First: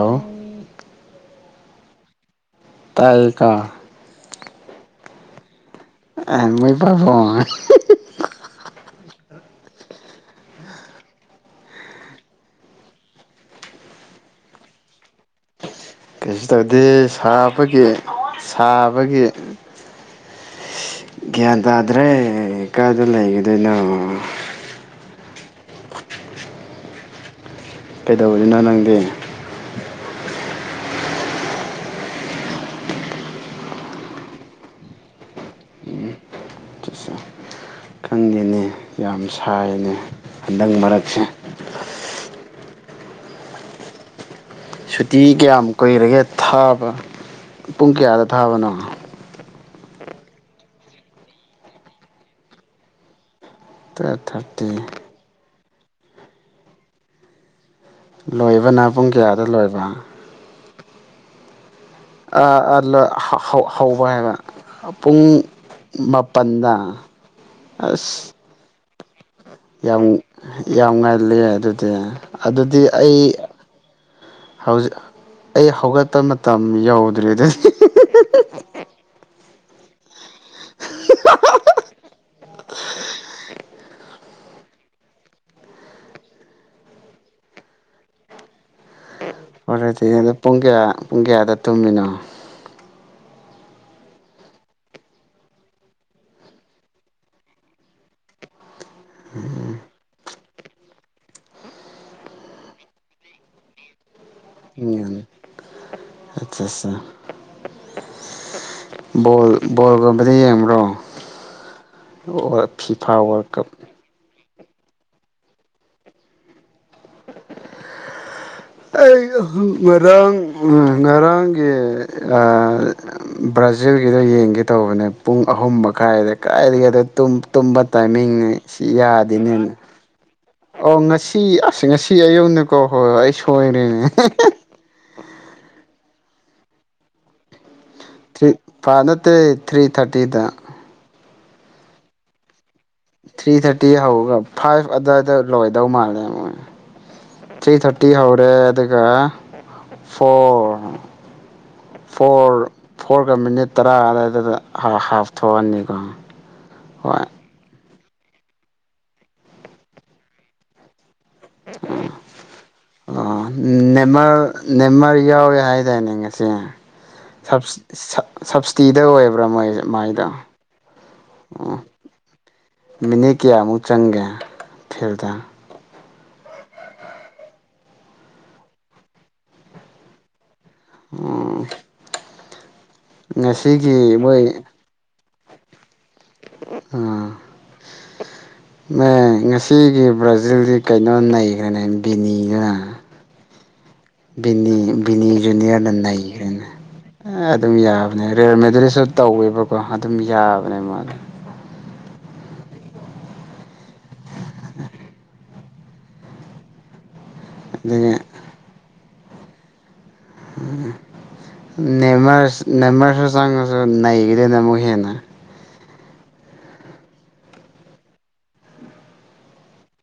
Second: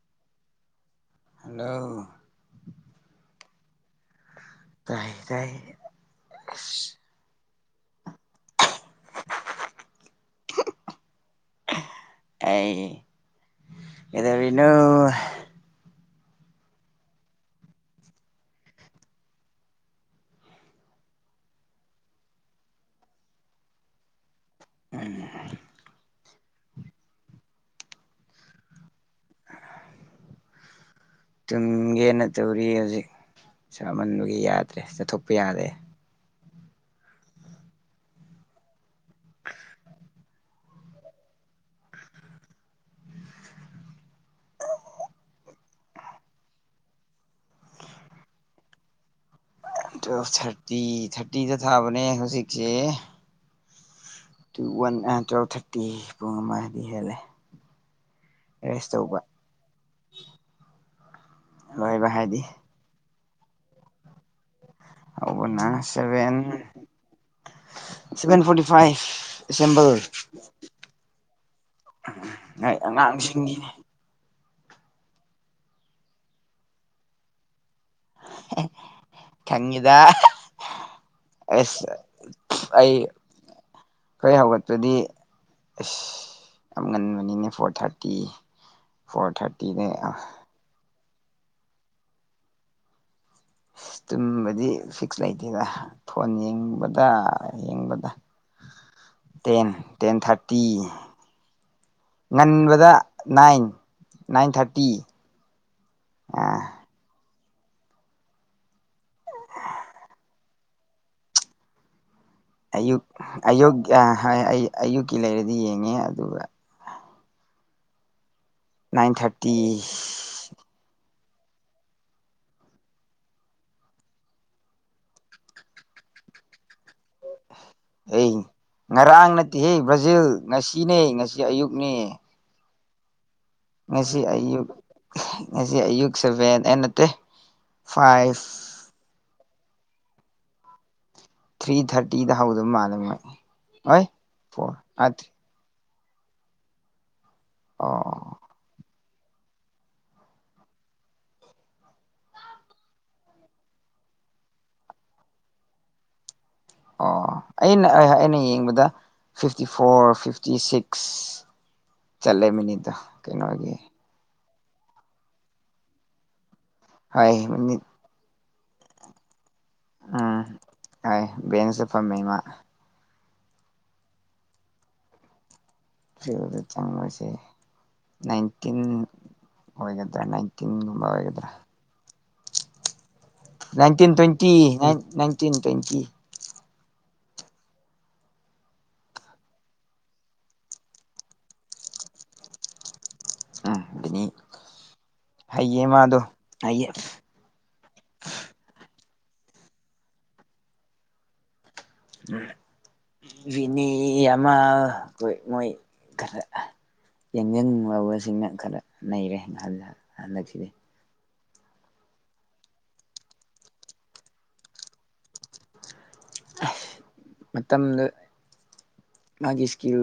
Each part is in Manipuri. ꯍꯜꯂꯣ ꯍꯜꯂꯣ ꯇꯥꯏꯌꯦ ꯅꯠꯇꯔꯣ ꯇꯥꯏ ꯇꯥꯏ ꯑꯃꯣꯏ ꯄꯥꯕꯣ ꯑꯩ ꯀꯩꯗꯧꯔꯤꯅꯣ ꯀꯩꯁꯨ ꯇꯧꯗꯦ ꯁꯥꯕꯒꯤ ꯁꯥꯕꯒꯤ ꯒ꯭ꯌꯥꯟ ꯇꯥꯗ꯭ꯔꯦ ꯀꯀꯥꯏꯗ ꯂꯩꯕꯅꯤꯅ ꯎ [unintelligible] ꯀꯩꯗꯧꯔꯤꯅꯣ ꯅꯪꯗꯤ ꯇꯨꯝꯒꯦꯅ ꯇꯧꯔꯤ ꯍꯧꯖꯤꯛ ꯆꯃꯟꯕꯒꯤ ꯌꯥꯗ꯭ꯔꯦ ꯆꯠꯊꯣꯛꯄ ꯌꯥꯗ꯭ꯔꯦ ꯈꯪꯗꯦꯅꯦ ꯌꯥꯝ ꯁꯥꯏꯅꯦ ꯍꯟꯗꯛ ꯃꯔꯛꯁꯦ ꯁꯨꯇꯤ ꯀꯌꯥꯃꯨꯛ ꯀꯨꯏꯔꯒꯦ ꯊꯥꯕ ꯄꯨꯡ ꯀꯌꯥꯗ ꯊꯥꯕꯅꯣ ꯇꯨ ꯊꯥꯔꯇꯤ ꯊꯥꯔꯇꯤꯗ ꯊꯥꯕꯅꯦ ꯍꯧꯖꯤꯛꯁꯦ ꯇꯨꯌꯦꯞ ꯊꯥꯔꯇꯤ ꯇ ꯄꯨꯡ ꯃꯥꯗꯤ ꯍꯦꯜꯂꯦ ꯂꯣꯏꯕꯅ ꯔꯦꯁ ꯄꯨꯡ ꯇꯧꯕ ꯀꯌꯥꯗ ꯂꯣꯏꯕ ꯂꯣꯏꯕ ꯍꯥꯏꯗꯤ ꯑ ꯑꯂꯣ ꯍꯧꯕ ꯍꯥꯏꯕ ꯄꯨꯡ ꯍꯧꯕꯅ ꯁꯚꯦꯟ ꯃꯥꯄꯜꯗ ꯑꯁ ꯁꯚꯦꯟ ꯐꯣꯔꯇꯤ ꯐꯥꯏꯚ ꯑꯦꯁꯦꯝꯕꯜ ꯌꯥꯝ ꯌꯥꯝ ꯉꯥꯏꯂꯦ ꯑꯗꯨꯗꯤ ꯅꯣꯏ ꯑꯗꯨꯗꯤ ꯑꯩ ꯑꯉꯥꯡꯁꯤꯡꯒꯤꯅꯤ ꯍꯧꯖꯤꯛ ꯑꯩ ꯍꯧ ꯒꯠꯄ ꯃꯇꯝ ꯌꯧꯗ꯭ꯔꯦ ꯑꯗꯨꯗꯤ ꯍ [unintelligible] ꯈꯪꯉꯤꯗ ꯑꯦꯁ ꯑꯩ ꯍꯣꯏ ꯍꯧꯒꯠꯄꯗꯤ ꯑꯁ ꯌꯥꯝ ꯉꯟꯕꯅꯤꯅꯦ four thirty four thirty four thirty ꯄꯨꯡ ꯀꯌꯥ ꯄꯨꯡ ꯀꯌꯥꯗ ꯇꯨꯝꯃꯤꯅꯣ ꯇꯨꯝꯕꯗꯤ ꯐꯤꯛꯁ ꯂꯩꯇꯦꯗ ꯐꯣꯟ ꯌꯦꯡꯕꯗ ꯌꯦꯡꯕꯗ ꯇꯦꯟ ꯇꯦꯟ ꯊꯥꯔ ꯇꯤ ꯉꯟꯕꯗ ꯅꯥꯏꯟ ꯅꯥꯏꯟ ꯊꯥꯔꯇꯤ ꯎꯝ ꯑꯆꯥ ꯑꯠꯆꯥ ꯣ ꯕꯣꯜꯒꯨꯝꯕꯗ ꯌꯦꯡꯕ꯭ꯔꯣ ꯑꯌꯨꯛ ꯐꯤꯐꯥ ꯋꯥꯔꯜ ꯀꯞ ꯑꯌꯒ ꯍꯣꯏ ꯑꯌꯨꯛꯀꯤ ꯂꯩꯔꯗꯤ ꯌꯦꯡꯉꯦ ꯑꯗꯨꯒ ꯅꯥꯏꯟ ꯑꯩ ꯊꯥꯔꯇꯤ ꯃꯔꯥꯡ ꯎ ꯉꯔꯥꯡ ꯁꯝꯒꯤ ꯕ꯭ꯔꯥꯖꯤꯜꯒꯤꯗꯣ ꯌꯦꯡꯒꯦ ꯇꯧꯕꯅꯦ ꯄꯨꯡ ꯑꯍꯨꯝ ꯃꯈꯥꯏꯗ ꯀꯗꯥꯥꯏꯗꯒꯤ ꯑꯗꯣ ꯇꯨꯝꯕ ꯑꯩ ꯇꯥꯏꯃꯤꯡꯅꯦ ꯁꯤ ꯉꯔꯥꯡ ꯌꯥꯗꯦꯅꯦꯅ ꯅꯠꯇꯦꯍꯦ ꯕ꯭ꯔꯥꯖꯤꯜ ꯑꯣ ꯉꯁꯤꯅꯦ ꯉꯁꯤ ꯑꯁ ꯉꯁꯤ ꯑꯌꯨꯝꯗ ꯀꯣ ꯍꯣꯏ ꯁꯣꯏꯔꯦꯅꯦ ꯅꯁꯤ ꯑꯨ ꯉꯁꯤ ꯑꯌꯨꯛ ꯁꯕꯦꯟ ꯑꯦ ꯅꯠꯇꯦ ꯊꯔꯤ ꯐꯥꯏꯚ ꯐꯥꯅꯠꯇ꯭ꯔꯦ ꯊ꯭ꯔꯤ ꯊꯥꯔꯇꯤꯗ ꯊ꯭ꯔꯤ ꯊꯥꯔꯇꯤꯗ ꯍꯧ ꯑꯗꯨ ꯃꯥ ꯊ꯭ꯔꯤ ꯊꯥꯔꯇꯤ ꯍꯧꯒ ꯐꯥꯏꯚ ꯑꯥ ꯊ꯭ꯔꯤ ꯑꯗꯨꯋꯥꯏꯗ ꯂꯣꯏ ꯗꯧ ꯃꯥꯜꯂꯦ ꯃꯣꯏ ꯊ꯭ꯔꯤ ꯊꯔꯇꯤ ꯑꯣ ꯍꯧꯔꯦ ꯑꯗꯨꯒ ꯐꯣꯔ ꯐꯣꯔ ꯐꯣꯔꯒ ꯃꯤꯅꯤꯠ ꯇꯔꯥ ꯑꯗꯨꯋꯥꯏꯗꯨꯗ ꯍꯥꯐ ꯊꯣꯛꯑꯅꯤꯀꯣ ꯑꯣ ꯍꯣꯏ ꯑꯩꯅ ꯑꯩꯅ ꯌꯦꯡꯕꯗ ꯐꯤꯐꯇꯤ ꯐꯣꯔ ꯐꯤꯐꯇꯤ ꯁꯤꯛꯁ ꯆꯂꯦꯃꯤꯅꯤꯗ ꯀꯩꯅꯣꯒꯦ ꯅꯦꯝꯃꯔ ꯌꯥꯎꯋꯦ ꯍꯥꯏꯇꯥꯅꯦ ꯉꯁ ꯍꯣꯏ ꯃꯤꯅꯤꯠ [unintelligible] ꯁꯞꯕꯁꯤꯗꯤꯗ ꯑꯣꯏꯕ꯭ꯔꯥ ꯃꯣꯏ ꯃꯥꯏꯗꯣ ꯎꯝ ꯍ ꯦꯟꯁꯦ ꯐꯝꯃꯦꯃ ꯃꯤꯅꯦ ꯀꯌꯥꯃꯨꯛ ꯆꯪꯒꯦ ꯐꯤꯔꯗ ꯆꯪꯕꯁꯦ ꯅꯥꯏꯟꯇꯤꯟ ꯑꯣꯏꯒꯗ꯭ꯔꯥ ꯇꯤꯟ ꯇꯕꯕꯒꯗ꯭ꯔꯥ ꯎꯝ ꯅꯥꯏꯟꯇꯤꯟ ꯉꯁꯤꯒꯤ ꯃꯣꯏ ꯇ꯭ꯋꯦꯟꯇꯤ ꯐꯇꯤꯟ ꯇ꯭ꯋꯦꯟꯀꯤꯤ ꯑ ꯃ ꯉꯁꯤꯒꯤ ꯕ꯭ꯔꯥꯖꯤꯜꯗꯤ ꯀꯩꯅꯣ ꯂꯩꯈ꯭ꯔꯦꯅꯦ ꯕꯤꯅꯤꯗꯨꯅ ꯎꯝ ꯕꯤꯅꯤ ꯕꯤꯅꯤ ꯍꯩꯌꯦ ꯖꯨꯅꯤꯌꯔꯅ ꯃꯥꯗꯣ ꯅꯩꯈ꯭ꯔꯦꯅꯦ ꯍꯩꯌꯦ ꯑꯗꯨꯝ ꯌꯥꯕꯅꯦ ꯔꯌꯔ ꯃꯦꯗꯔꯤꯁꯨ ꯇꯧꯋꯦꯕꯀꯣ ꯑꯗꯨꯝ ꯌꯥꯕꯅꯦ ꯃꯥꯅ [unintelligible] ꯃꯤ ꯑꯃ ꯑꯩꯈꯣꯏ ꯃꯣꯏ ꯀ ꯌꯥꯡꯖꯪ ꯑꯗꯒꯤ ꯂꯕꯁꯤꯡꯅ ꯈꯔ ꯅ ꯔꯃꯜ ꯍꯟꯅꯛꯁꯤꯅꯦ ꯅꯃ ꯅꯦꯝꯃꯔꯁꯨ ꯆꯪꯉꯁꯨ ꯅꯩꯈꯤꯗꯦꯅ ꯑꯃꯨꯛ ꯍꯦꯟꯅ ꯃꯇꯝꯗ ꯃꯥꯒꯤ ꯏꯁꯀꯤꯜ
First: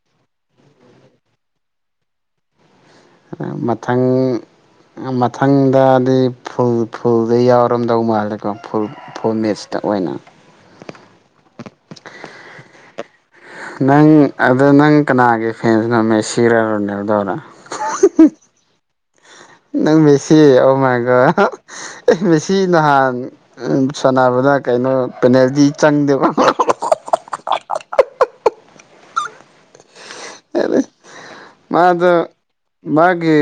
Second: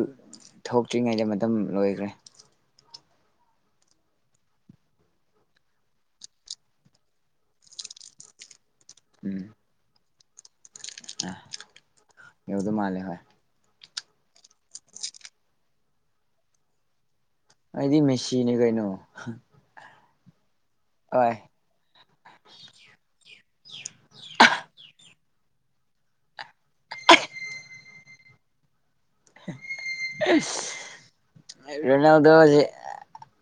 ꯊꯣꯛꯇ꯭ꯔꯤꯉꯩꯗ ꯃꯇꯝ ꯂꯣꯏꯈ꯭ꯔꯦ ꯃꯊꯪ ꯃꯊꯪꯗꯗꯤꯩ ꯐꯨꯜ ꯐꯨꯜꯗꯩ ꯌꯥꯎꯔꯝꯗꯧ ꯃꯥꯜꯂꯦꯀꯣ ꯐꯨ ꯎꯝ ꯐꯣꯔꯃꯦꯠꯁꯇ ꯑꯣꯏꯅ ꯑ ꯌꯧꯗꯧ ꯃꯥꯜꯂꯦ ꯍꯣꯏ ꯅꯪ ꯑꯗ ꯅꯪ ꯀꯅꯥꯒꯤ ꯐꯦꯟꯁꯤꯅꯣ ꯃ ꯁꯤꯔꯔꯅꯦꯕꯗꯧꯔꯥ ꯑꯩꯗꯤ ꯃꯦꯁꯤꯅꯦ ꯀꯩꯅꯣ ꯅꯪ ꯃꯦꯁꯤ ꯑꯃꯒ ꯍꯣꯏ ꯃꯦꯁꯤ ꯅꯍꯥꯟ ꯁꯥꯟꯅꯕꯅ ꯀꯩꯅꯣ ꯄꯅꯦꯗꯤ ꯆꯪꯗꯕ ꯍ ꯃꯥꯗ ꯔꯣꯅꯥꯜꯗꯣꯁꯦ ꯃꯥꯒꯤ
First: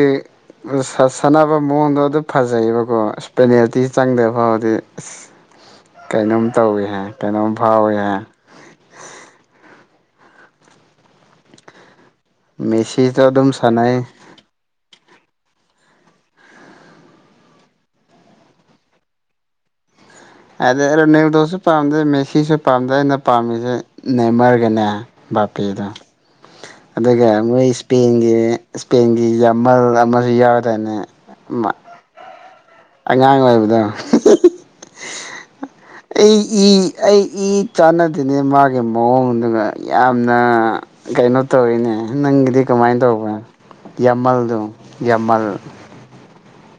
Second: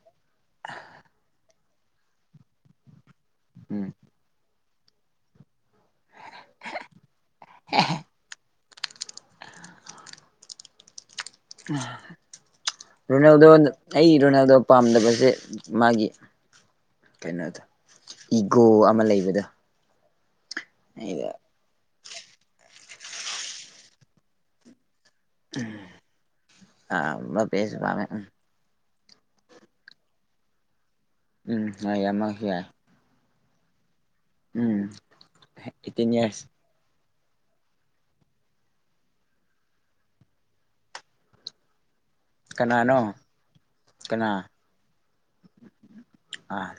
ꯁꯅꯥ ꯑ ꯃꯉꯣꯟꯗꯣ ꯑꯗꯨꯝ ꯐꯖꯩꯌꯦꯕꯀꯣ ꯑ ꯄꯦꯅꯦꯜꯇꯤ ꯎꯝ ꯆꯪꯗ꯭ꯔꯕ ꯐꯥꯎꯔꯗꯤ [unintelligible] ꯀꯩꯅꯣꯝ ꯇꯧꯏ ꯍꯥꯏ ꯀꯩꯅꯣꯝ ꯐꯥꯎꯏ ꯍꯥꯏ ꯎ ꯃꯦꯁꯤꯁꯨ ꯅ ꯎꯗꯣ ꯑꯗꯨꯝ ꯁꯥꯟꯅꯩ ꯑꯩꯅꯗꯣ ꯄꯥꯝꯗꯕ ꯁꯦ ꯃꯥꯒꯤ ꯀꯩꯅꯣꯗ ꯏꯒꯣ ꯑꯃ ꯂꯩꯕꯗ ꯑꯗ ꯔꯅꯦꯝ ꯗꯣꯥꯎ ꯄꯥꯝꯗꯩ ꯃꯦꯁꯤꯁꯨ ꯄꯥꯝꯗꯩ ꯑꯩꯅ ꯄꯥꯝꯃꯤꯁꯦ ꯅꯦꯝꯃꯔꯒꯅꯦ ꯕꯥꯄꯦꯗꯣ ꯑꯥ ꯑꯗꯨꯒ ꯃꯣꯏ ꯕꯥꯄꯦꯁꯨ ꯄꯥꯝꯃꯦ ꯎꯝ ꯏꯁꯄꯦꯟꯒꯤ ꯏꯁꯄꯦꯟꯒꯤ ꯌꯥꯝꯃꯜ ꯑꯃꯁꯨ ꯌꯥꯎꯋꯗꯅꯦ ꯎꯝ ꯍꯃꯁꯨ ꯌꯥꯏ ꯑꯉꯥꯡ ꯑꯣꯏꯕꯗꯣ ꯎꯝ ꯑꯩꯠꯇꯤꯟ ꯑꯩ ꯌꯔꯁ ꯏ ꯑꯩ ꯏ ꯆꯥꯟꯅꯗꯅꯦ ꯃꯥꯒꯤ ꯃꯑꯣꯡꯗꯨꯒ ꯌꯥꯝꯅ ꯀꯩꯅꯣ ꯇꯧꯔꯤꯅꯦ ꯅꯪꯒꯤꯗꯤ ꯀꯅꯥꯅꯣ ꯀꯃꯥꯏꯅ ꯇꯧꯕ ꯀꯅꯥ ꯌꯥꯝꯃꯜꯗꯨꯣ ꯌꯥꯝꯃꯜ ꯑꯥ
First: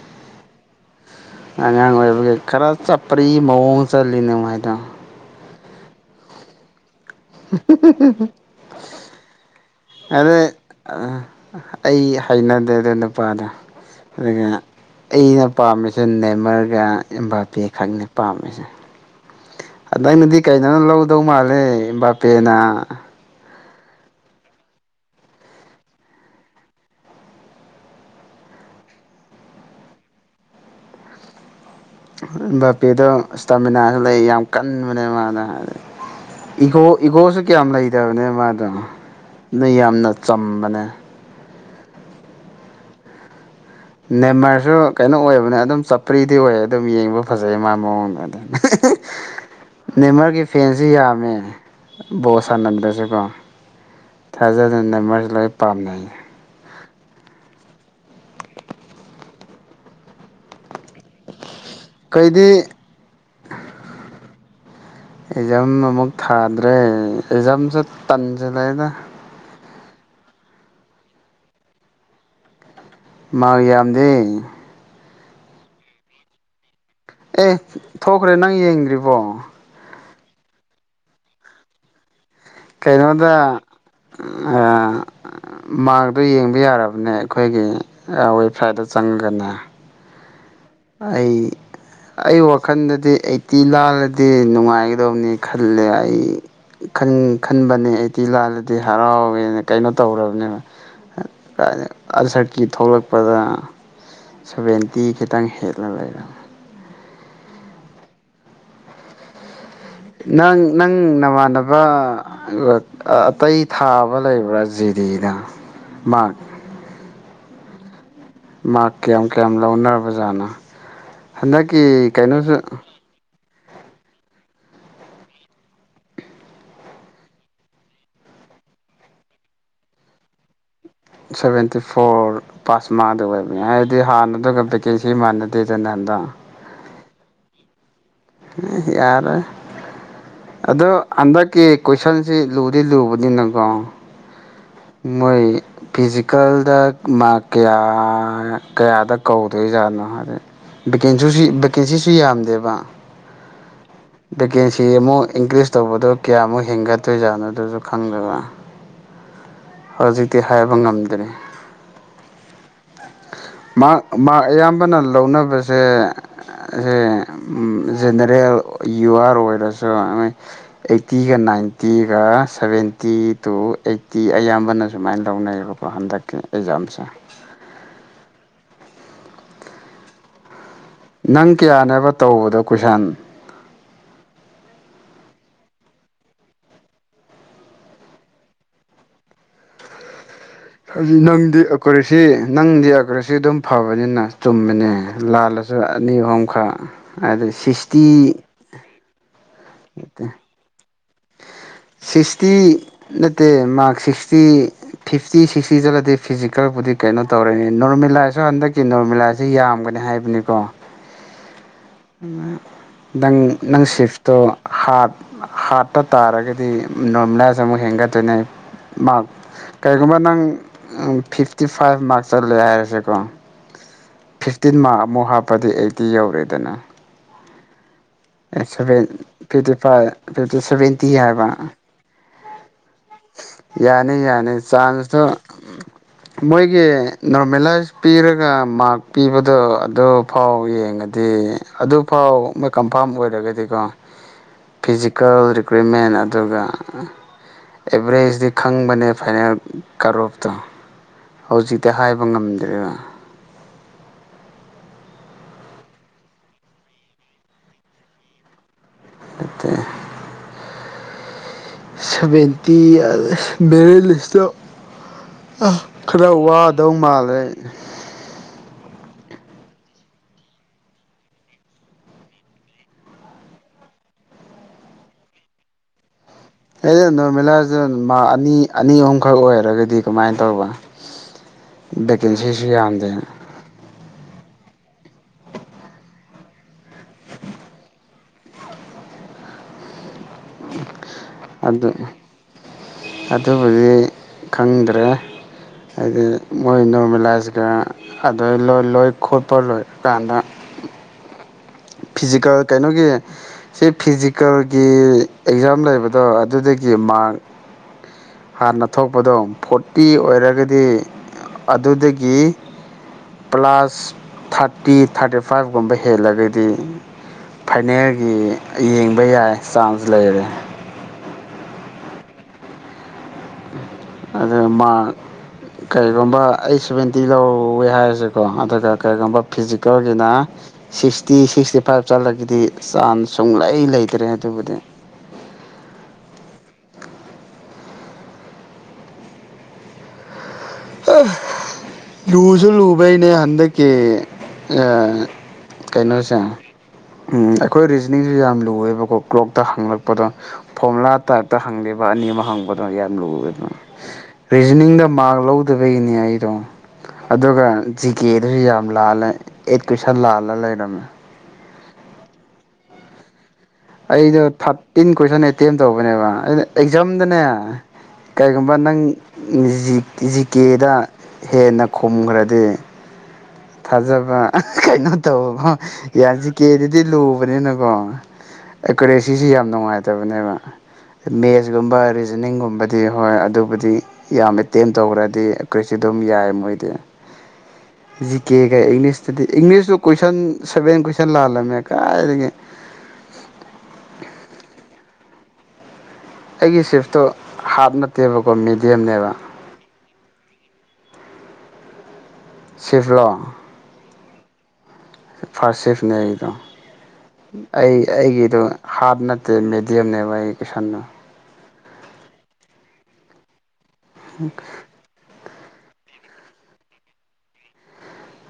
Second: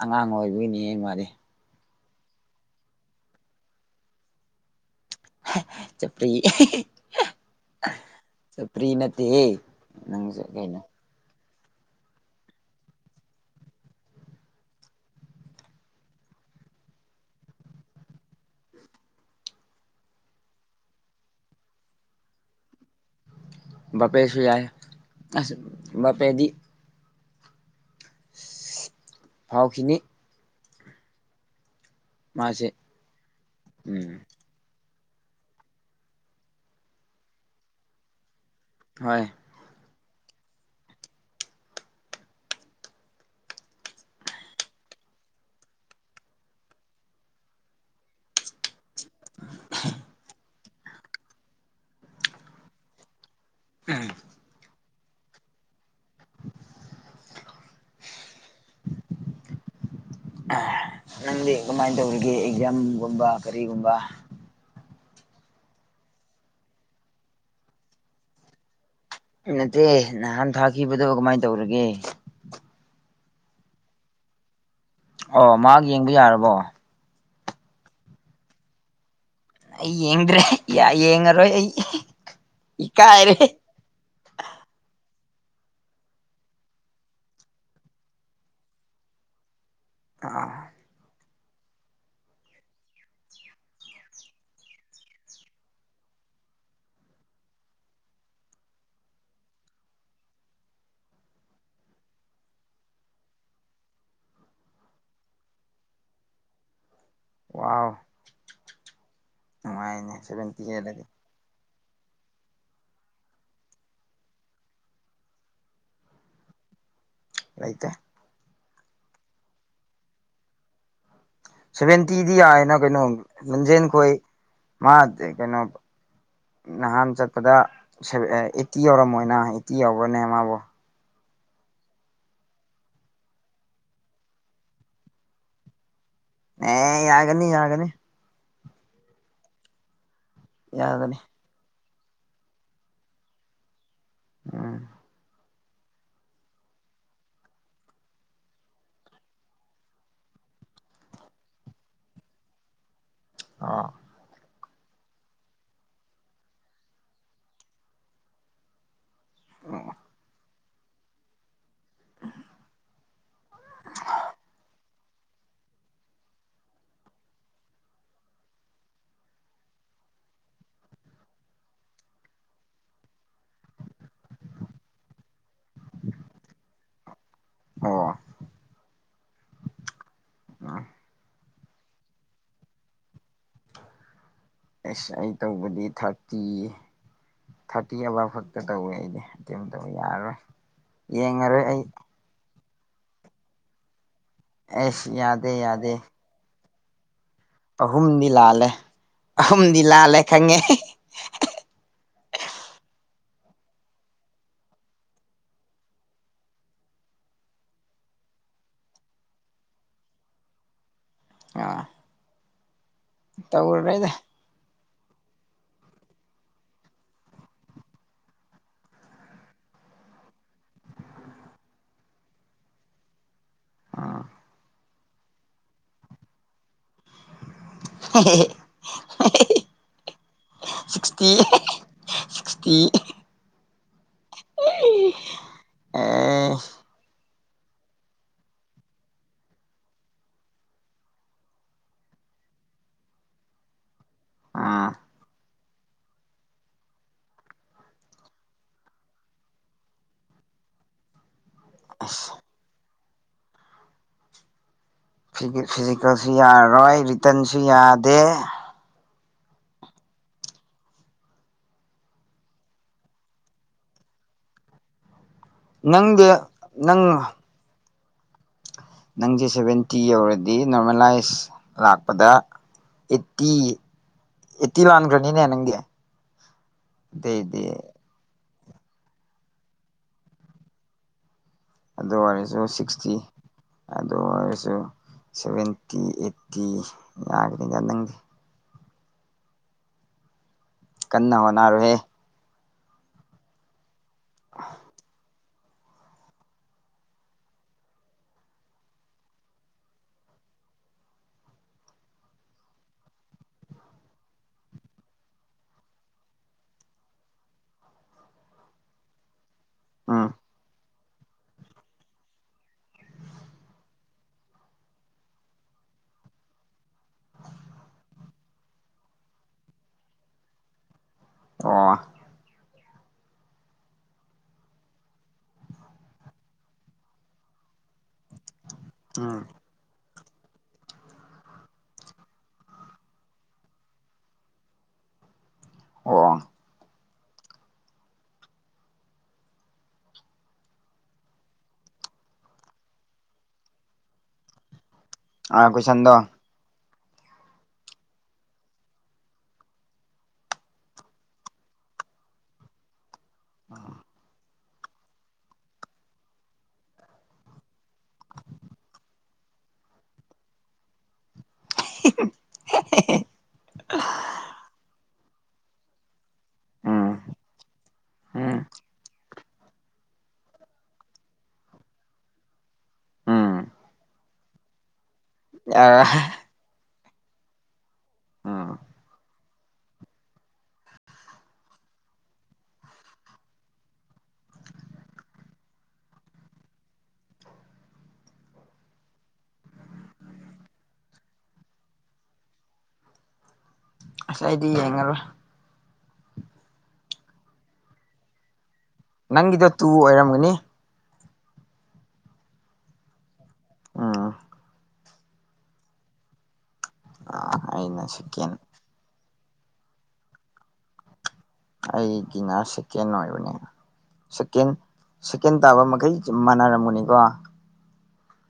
ꯑꯉꯥꯡ ꯑꯣꯏꯕꯒꯤꯅꯦ ꯃꯥꯗꯤ ꯑꯉꯥꯡ ꯑꯣꯏꯕꯒꯤ ꯈꯔ ꯆꯞꯄꯔꯤ ꯃꯑꯣꯡ ꯆꯜꯂꯤꯅ ꯍꯥꯏꯗꯣ ꯆꯄ꯭ꯔꯤ ꯆꯄ꯭ꯔꯤ ꯅꯠꯇꯦꯍꯦ ꯑꯗ ꯅꯪꯁꯨ ꯀꯩꯅꯣ ꯑ ꯑꯩ ꯍꯩꯅꯗꯦꯗꯣ ꯅꯨꯄꯥꯗꯣ ꯑꯗꯨꯒ ꯑꯩꯅ ꯄꯥꯝꯃꯤꯁꯦ ꯅꯦꯃꯔꯒ ꯏꯕꯥꯄꯤ ꯈꯛꯅꯤ ꯄꯥꯝꯃꯤꯁꯦ ꯅꯪꯅꯗꯤ ꯀꯩꯅꯣꯪ ꯂꯧꯗꯧ ꯃꯥꯜꯂꯦ ꯕꯥꯄꯦꯅ ꯕꯄꯦꯁꯨ ꯌꯥ ꯑꯁ ꯕꯄꯦꯗꯤ ꯐꯥꯎꯈꯅꯤꯤ ꯃꯥꯁꯦ ꯕꯥꯄꯤꯦꯗ ꯏꯁꯇꯥꯃꯤꯅꯥꯁꯨ ꯎꯝ ꯂꯩ ꯌꯥꯝ ꯀꯟꯅ ꯏ ꯏꯒꯣꯁꯨ ꯀꯌꯥꯝ ꯂꯩꯇꯕꯅꯦ ꯃꯥꯅ ꯍꯣꯏ ꯅ ꯌꯥꯝꯅ ꯆꯝꯕꯅ ꯅꯦꯝꯃꯔꯁꯨ ꯀꯩꯅꯣ ꯑꯣꯏꯕꯅꯦ ꯑꯗꯨꯝ ꯆꯄ꯭ꯔꯤꯗꯤ ꯑꯣꯏꯌꯦ ꯑꯗꯨꯝ ꯌꯦꯡꯕ ꯐꯖꯩ ꯃꯥ ꯃꯑꯣꯡꯗ ꯑꯗꯨ ꯅꯦꯃꯔꯒ ꯏꯐ ꯐꯦꯟꯁꯤ ꯌꯥꯝꯃꯦ ꯕꯣꯁ ꯁꯥꯟꯅꯝꯗꯁꯨꯀꯣ ꯎꯝ ꯑꯗꯨꯅꯃꯁꯨ ꯂꯣꯏ ꯄꯥꯝꯅꯩ ꯑ ꯅꯪꯗꯤ ꯀꯃꯥꯏꯅ ꯇꯧꯔꯤꯒꯦ ꯑꯩꯈꯣꯏꯗꯤ ꯑꯦꯛꯖꯥꯝꯒꯨꯝꯕ ꯀꯔꯤꯒꯨꯝꯕ ꯑꯦꯛꯖꯥꯝ ꯑꯃꯨꯛ ꯊꯥꯗ꯭ꯔꯦ ꯑꯦꯛꯖꯥꯝꯁꯦ ꯇꯟꯁꯤꯂꯗ ꯅꯠꯇꯦ ꯅꯍꯥꯟ ꯊꯥꯈꯤꯕꯗꯣ ꯀꯃꯥꯏꯅ ꯇꯧꯔꯒꯦ ꯃꯥ ꯌꯥꯝꯗꯦ ꯑꯣ ꯃꯥ ꯌꯦꯡꯕ ꯌꯥꯔꯕꯣ ꯑꯦ ꯊꯣꯛꯈ꯭ꯔꯦ ꯅꯪ ꯌꯦꯡꯗ꯭ꯔꯤꯕꯣ ꯑꯩ ꯌꯦꯡꯗ꯭ꯔꯦ ꯌꯦꯡꯉꯔꯣꯏ ꯑꯩ ꯀꯩꯅꯣꯗ ꯏꯀꯥꯏꯔꯦ ꯃꯥꯔꯗꯣ ꯌꯦꯡꯕ ꯌꯥꯔꯕꯅꯦ ꯑꯩꯈꯣꯏꯒꯤ ꯋꯦꯕꯁꯥꯏꯠꯇ ꯆꯪꯉꯒꯅꯦ ꯑ ꯑꯩ ꯑꯩ ꯋꯥꯈꯜꯗꯗꯤ ꯑꯩꯠꯇꯤ ꯂꯥꯜꯂꯗꯤ ꯅꯨꯡꯉꯥꯏꯒꯗꯕꯅꯤ ꯈꯜꯂꯦ ꯑꯩ ꯈꯟꯕꯅꯦ ꯑꯩꯠꯇꯤ ꯂꯥꯜꯂꯗꯤ ꯍꯔꯥꯎꯋꯦꯅ ꯀꯩꯅꯣ ꯇꯧꯔꯕꯅꯦꯕ ꯑꯜꯁꯔꯀꯤ ꯊꯣꯛꯂꯛꯄꯗ ꯁꯚꯦꯟꯇꯤ ꯈꯤ ꯈꯤꯇꯪ ꯍꯠꯂ ꯂꯩꯔꯃꯤ ꯋꯥ ꯅꯪ ꯁꯚꯦꯟꯇꯤ ꯅꯪ ꯍꯦꯜꯂꯗꯤ ꯅꯃꯥꯟꯅꯕ ꯑꯇꯩ ꯊꯥꯕ ꯂꯩꯕ꯭ꯔꯥ ꯖꯤꯗꯤꯗ ꯃꯥ ꯂꯩꯥꯏꯇ ꯀꯌꯥꯝ ꯀꯌꯥꯝ ꯂꯧꯅꯔꯕ ꯖꯥꯠꯅ ꯍꯟꯗꯛꯀꯤ ꯀꯩꯅꯣꯁꯨ ꯂꯝꯟꯖꯦꯜ ꯈꯣꯏ ꯃꯥ ꯀꯩꯅꯣ ꯅꯍꯥꯟ ꯆꯠꯄꯗ ꯑꯩꯠꯇꯤ ꯌꯥꯎꯔꯝꯃꯣꯏꯅ ꯑꯩꯠꯇꯤ ꯌꯥꯎꯕꯅꯦ ꯃꯥꯕꯨꯣ ꯁꯚꯦꯟꯇꯤ ꯐꯣꯔ ꯄꯥꯁ ꯃꯉꯗ ꯑꯣꯏꯕꯅꯦ ꯍꯥꯏꯗꯤ ꯍꯥꯟꯅꯗꯨꯒ ꯚꯦꯀꯦꯟꯁꯤ ꯃꯥꯟꯅꯗꯦꯗꯅ ꯅ ꯍꯟꯗꯛ ꯑꯦ ꯌꯥꯒꯅꯤ ꯌꯥꯒꯅꯤ ꯌꯥꯔ ꯑꯗꯣ ꯌꯥꯒꯅꯤ ꯑꯗ ꯀꯦ ꯀꯣꯏꯁꯟꯁꯤ ꯂꯨꯗꯤ ꯂꯨꯕꯅꯤꯅꯀꯣ ꯎꯝ ꯃꯣꯏ ꯐꯤꯖꯤꯀꯦꯜꯗ ꯃꯥꯔꯛ ꯀꯌꯥ ꯀꯌꯥꯗ ꯀꯧꯗꯣꯏꯖꯥꯠꯅꯣ ꯍꯥꯏꯗꯤ ꯚꯦꯀꯦꯟꯁꯤꯁꯤ ꯚꯦꯀꯦꯟꯁꯤꯁꯨ ꯌꯥꯝꯗꯦꯕ ꯑ ꯚꯦꯀꯦꯟꯁꯤ ꯑꯃꯨꯛ ꯏꯟꯀ꯭ꯔꯤꯖ ꯇꯧꯕꯗꯣ ꯀꯌꯥꯃꯨꯛ ꯍꯦꯟꯒꯠꯇꯣꯏꯖꯥꯠꯅꯣꯗꯨꯁꯨ ꯈꯪꯗꯕꯥ ꯍꯧꯖꯤꯛꯗꯤ ꯍꯥꯏꯕ ꯉꯝꯗ꯭ꯔꯦ ꯃꯥ ꯃꯥ ꯑꯌꯥꯝꯕꯅꯜ ꯂꯧꯅꯕꯁꯦ ꯁꯦ ꯖꯦꯅꯦꯔꯦꯜ ꯌꯨ ꯑꯥꯔ ꯑꯣꯏꯔꯁꯨ ꯃꯣꯏ ꯑꯩꯠꯇꯤꯒ ꯅꯥꯏꯟꯇꯤꯒ ꯁꯚꯦꯟꯇꯤ ꯇꯨ ꯑꯩꯠꯇꯤ ꯑꯌꯥꯝꯕꯅ ꯁꯨꯃꯥꯏꯅ ꯂꯧꯅꯩꯌꯦꯕꯀꯣ ꯍꯟꯗꯛꯀꯤ ꯑꯦꯛꯖꯥꯝꯁꯦ ꯑꯣ ꯑ ꯅꯪ ꯀꯌꯥꯅꯦꯕ ꯇꯧꯕꯗꯣ ꯀꯨꯏꯁꯥꯟ ꯑꯁ ꯑꯩ ꯇꯧꯕꯗꯤ ꯊꯥꯔꯇꯤ ꯊꯥꯔꯇꯤ ꯑꯃ ꯐꯛꯇ ꯇꯧꯋꯦ ꯑꯩꯗꯤꯇꯦꯝ ꯇꯧꯕ ꯌꯥꯔꯔꯣꯏ ꯍꯥꯏ ꯅꯪꯗꯤ ꯌꯦꯡꯉꯔꯣꯏ ꯑꯩ ꯀꯧꯔꯁꯤ ꯅꯪꯗꯤ ꯑꯒ꯭ꯔꯁꯤ ꯑꯗꯨꯝ ꯐꯕꯅꯤꯅ ꯆꯨꯝꯃꯤꯅꯦ ꯑꯩꯁ ꯌꯥꯗꯦ ꯂꯥꯜꯂꯁꯨ ꯌꯥꯗꯦ ꯑꯅꯤ ꯑꯍꯨꯝꯈꯛ ꯑ ꯁꯤꯁꯇꯤ ꯑꯍꯨꯝꯗꯤ ꯂꯥꯜꯂꯦ ꯑꯍꯨꯝꯗꯤ ꯂꯥꯜꯂꯦ ꯈꯪꯉꯦ ꯁꯤꯛꯁꯇꯤ ꯅꯠꯇꯦ ꯃꯥꯔꯛ ꯁꯤꯛꯁꯇꯤ ꯐꯤꯐꯇꯤ ꯁꯤꯛꯁꯇꯤ ꯆꯠꯂꯗꯤ ꯐꯤꯖꯤꯀꯦꯜꯕꯨꯨꯗꯤ ꯀꯩꯅꯣ ꯇꯧꯔꯅꯤ ꯅꯣꯔꯃꯦꯂꯥꯏꯁꯁꯨ ꯍꯟꯗꯛꯀꯤ ꯅꯣꯔꯃꯦꯂꯥꯏꯁꯁꯤ ꯌꯥꯝꯒꯅꯤ ꯍꯥꯏꯕꯅꯤꯀꯣ ꯑ ꯑ ꯅꯪ ꯅꯪ ꯁꯤꯐꯇꯣ ꯍꯥꯞ ꯍꯥꯠ ꯍꯥ ꯇ ꯇꯥꯔꯒꯗꯤ ꯅꯣꯔꯃꯦꯂꯥꯏꯁ ꯑꯃꯨꯛ ꯍꯦꯟꯒꯠꯇꯣꯏꯅꯦ ꯃꯥꯔꯛ ꯀꯔꯤꯒꯨꯝꯕ ꯅꯪ ꯐꯤꯐꯇꯤ ꯐꯥꯏꯚ ꯃꯥꯔꯛ ꯆꯠꯂꯦ ꯍꯥꯏꯔꯁꯦꯀꯣ ꯑꯥ ꯐꯤꯐꯇꯤꯟ ꯃꯥꯔꯛ ꯑꯃꯨꯛ ꯍꯥꯞꯄꯗꯤ ꯑꯩꯠꯇꯤ ꯌꯧꯔꯦꯗꯅ seven fifty five fifty seventy sixty ꯍꯥꯏꯕ ꯁꯤꯛꯁꯇꯤ ꯌꯥꯏ ꯌꯥꯅꯤ ꯌꯥꯅꯤ ꯆꯥꯟꯁꯇꯣ ꯑꯦ ꯃꯣꯏꯒꯤ ꯅꯣꯔꯃꯦꯂꯥꯏꯁ ꯄꯤꯔꯒ ꯃꯥꯛ ꯄꯤꯕꯗꯣ ꯑꯗꯨꯐꯥꯎ ꯌꯦꯡꯉꯗꯤ ꯑꯗꯨꯐꯥꯎ ꯃꯣꯏ ꯑꯝꯐꯥꯝ ꯑꯣꯏꯔꯒꯗꯤꯀꯣ ꯑꯥ ꯐꯤꯖꯤꯀꯦꯜ ꯔꯤꯀ꯭ꯔꯨꯏꯠꯃꯦꯟ ꯑꯗꯨꯒ ꯑꯦꯚꯔꯦꯖꯇꯤ ꯈꯪꯕꯅꯦ ꯐꯥꯏꯅꯦꯜ ꯀꯔꯣꯞꯇꯣ ꯍꯧꯖꯤꯛꯇꯤ ꯍꯥꯏꯕ ꯑꯁ ꯉꯝꯗ꯭ꯔꯦꯗ ꯐꯤꯖꯤꯀꯦꯜꯁꯨ ꯌꯥꯔꯔꯣꯏ ꯔꯤꯇꯔꯟꯁꯨ ꯌꯥꯗꯦ ꯁꯕꯦꯟꯇ ꯃꯔ ꯂꯤꯁꯇ ꯑ ꯈꯔ ꯅꯪꯗꯤ ꯋꯥꯗꯧ ꯅꯪ ꯃꯥꯜꯂꯦ ꯅꯪꯁꯦ ꯁꯚꯦꯟꯇꯤ ꯌꯧꯔꯗꯤ ꯅꯣꯔꯃꯦꯂꯥꯏꯁ ꯂꯥꯛꯄꯗ ꯑꯦꯠꯇꯤ ꯑꯦꯠꯇꯤ ꯋꯥꯟꯈ꯭ꯔꯅꯤꯅꯦ ꯅꯪꯒꯤ ꯑꯦ ꯅ ꯃꯦꯂꯔꯖ ꯃꯥꯅꯤ ꯑꯅꯤ ꯑꯍꯨꯝꯈꯛ ꯑꯣꯏꯔꯒꯗꯤ ꯀꯃꯥꯏꯅ ꯇꯧꯕ ꯑꯗꯨ ꯑꯣꯏꯔꯁꯨ ꯦꯀꯦꯟꯁꯤꯁꯤ ꯑꯗ ꯁꯤꯛꯁꯇꯤ ꯑꯗꯨ ꯑꯣꯏꯔꯁꯨ ꯁꯚꯦꯟꯇꯤ ꯑꯩꯠꯇꯤ ꯌꯥꯒꯅꯤꯗ ꯅꯪꯗꯤ ꯀꯟꯅ ꯋꯥꯅꯔ ꯑꯗꯨ ꯍꯦ ꯑꯗꯨꯕꯨꯗꯤ ꯈꯪꯗ꯭ꯔꯦ ꯍꯥꯏꯗꯤ ꯃꯣꯏ ꯅꯣꯔꯃꯦꯂꯥꯏꯁꯀ ꯑꯗꯨ ꯂꯣꯏ ꯈꯣꯠꯄ ꯂꯣꯏꯔꯀꯥꯟꯗ ꯐꯤꯖꯤꯀꯦꯜ ꯀꯩꯅꯣꯒꯤ ꯁꯤ ꯐꯤꯖꯤꯀꯦꯜꯒꯤ ꯑꯦꯛꯖꯥꯝ ꯂꯩꯕꯗꯣ ꯑꯗꯨꯗꯒꯤ ꯃꯥꯔꯛ ꯍꯥꯟꯅ ꯊꯣꯛꯄꯗꯣ ꯐꯣꯔꯇꯤ ꯎꯝ ꯑꯣꯏꯔꯒꯗꯤ ꯑꯗꯨꯗꯒꯤ ꯄ꯭ꯂꯥꯁ ꯊꯥꯔꯇꯤ ꯊꯥꯔꯇꯤ ꯐꯥꯏꯚꯒꯨꯝꯕ ꯍꯦꯜꯂꯒꯗꯤ ꯐꯥꯏꯅꯦꯜꯒꯤ ꯌꯦꯡꯕ ꯌꯥꯏ ꯆꯥꯟꯁ ꯂꯩꯔꯦ ꯑꯣ ꯑꯗꯨ ꯃꯥ ꯀꯔꯤꯒꯨꯝꯕ ꯑꯩꯠ ꯁꯚꯦꯟꯇꯤ ꯂꯧꯋꯦ ꯍꯥꯏꯔꯁꯦ ꯀꯣ ꯑꯗꯨꯒ ꯎꯝ ꯀꯩꯒꯨꯝꯕ ꯐꯤꯖꯤꯀꯦꯜ ꯑꯗꯨꯅ ꯁꯤꯛꯁꯇꯤ ꯁꯤꯛꯁꯇꯤ ꯐꯥꯏꯚ ꯆꯠꯂꯒꯗꯤ ꯆꯥꯟꯁ ꯁꯨꯡꯂꯩ ꯂꯩꯇ꯭ꯔꯦ ꯑꯗꯨꯕꯨꯗꯤ ꯑꯣ ꯂꯨꯁꯨ ꯂꯨꯕꯩꯅꯦ ꯍꯟꯗꯛꯀꯤ ꯑꯥ ꯀꯣꯏꯁꯟꯗꯣ ꯀꯩꯅꯣꯁꯦ ꯎꯝ ꯑꯩꯈꯣꯏ ꯔꯤꯖꯅꯤꯡꯁꯨ ꯌꯥꯝ ꯂꯨꯑꯦꯕꯀꯣ ꯀ꯭ꯂꯣꯛꯇ ꯍꯪꯂꯛꯄꯗꯣ ꯐꯣꯔꯃꯨꯂꯥ ꯇꯥꯏꯞꯇ ꯍꯪꯉꯦꯕ ꯑꯅꯤ ꯑꯃ ꯍꯪꯕꯗꯣ ꯌꯥꯔ ꯑꯣꯏꯅ ꯔꯤꯖꯅꯤꯡꯗ ꯃꯥꯔꯛ ꯂꯧ ꯑꯗꯨꯕꯒꯤꯅꯤ ꯑꯩꯗꯣ ꯑꯗꯨꯒ ꯖꯤ ꯀꯦꯗꯨꯁꯨ ꯌꯥꯝ ꯂꯥꯜꯂꯦ ꯑꯦꯠ ꯀꯨꯏꯁꯟ ꯂꯥꯜꯂ ꯂꯩꯔꯝꯃꯦ [unintelligible] ꯑꯩꯗꯣ ꯊꯥꯔꯇꯤꯟ ꯀꯣꯏꯁꯟ ꯑꯦꯇꯦꯝ ꯇꯧꯕꯅꯦꯕ ꯑꯩꯅ ꯎꯝ ꯑꯦꯛꯖꯥꯝꯗꯅꯦ ꯎꯝ ꯀꯔꯤꯒꯨꯝꯕ ꯅꯪ ꯖꯤꯀꯦꯗ ꯍꯦꯟꯅ ꯈꯨꯝꯈ꯭ꯔꯗꯤ ꯎꯝ ꯊꯥꯖꯕ ꯀꯅ ꯇ ꯌꯥꯁꯤ ꯀꯦ ꯗꯤ ꯂꯨꯕꯅꯤꯅꯀꯣ ꯎꯝ ꯏꯈ ꯁꯤꯁ ꯌꯥꯝ ꯅꯨꯡꯉꯥꯏꯇꯕꯅꯦꯕ ꯃꯦꯠꯁꯀꯨꯝꯕ ꯔꯤꯖꯅꯤꯡꯒꯨꯝꯕꯗꯤ ꯍꯣꯏ ꯑꯗꯨꯕꯨꯗꯤ ꯌꯥꯝ ꯑꯦꯇꯦꯝ ꯇꯧꯈ꯭ꯔꯗꯤ ꯑꯩꯈꯣꯏꯁꯨ ꯑꯗꯨꯝ ꯌꯥꯏ ꯃꯣꯏꯗꯤ ꯖꯤ ꯀꯦꯒ ꯏꯪꯂꯤꯁꯇꯗꯤ ꯏꯪꯂꯤꯁꯇꯨ ꯀꯣꯏꯁꯟ ꯁꯚꯦꯟ ꯀꯣꯏꯁꯟ ꯂꯥꯜꯂꯝꯃꯦ ꯀꯥꯏꯉ ꯁꯗꯤ ꯌꯥꯉ ꯑꯩꯒꯤ ꯁꯤꯋꯐꯇꯣ ꯍꯥꯞ ꯅꯠꯇꯦꯕꯀꯣ ꯃꯤꯗ ꯅꯪꯗ ꯇꯨ ꯃ ꯁꯤꯐꯂꯣ ꯑꯥ ꯐꯥꯔꯁ ꯁꯦꯐꯅꯦ ꯑꯩꯗꯣ ꯑꯩ ꯑꯩꯅ ꯁꯦꯀꯦꯟ ꯑꯩꯒꯤꯗꯨ ꯍꯥꯔꯠꯅ ꯃꯦꯗꯤꯌꯝꯅꯦꯏ ꯀ ꯁꯨ ꯑꯩꯒꯤꯅꯔ ꯁꯦꯀꯦꯟ ꯑꯣꯏꯕꯅꯦ ꯁꯀꯤꯤꯟ ꯆꯀꯦꯟ ꯇꯥꯕ ꯃꯈꯩ ꯃꯥꯟꯅꯔꯝꯃꯨꯅꯤꯀꯣ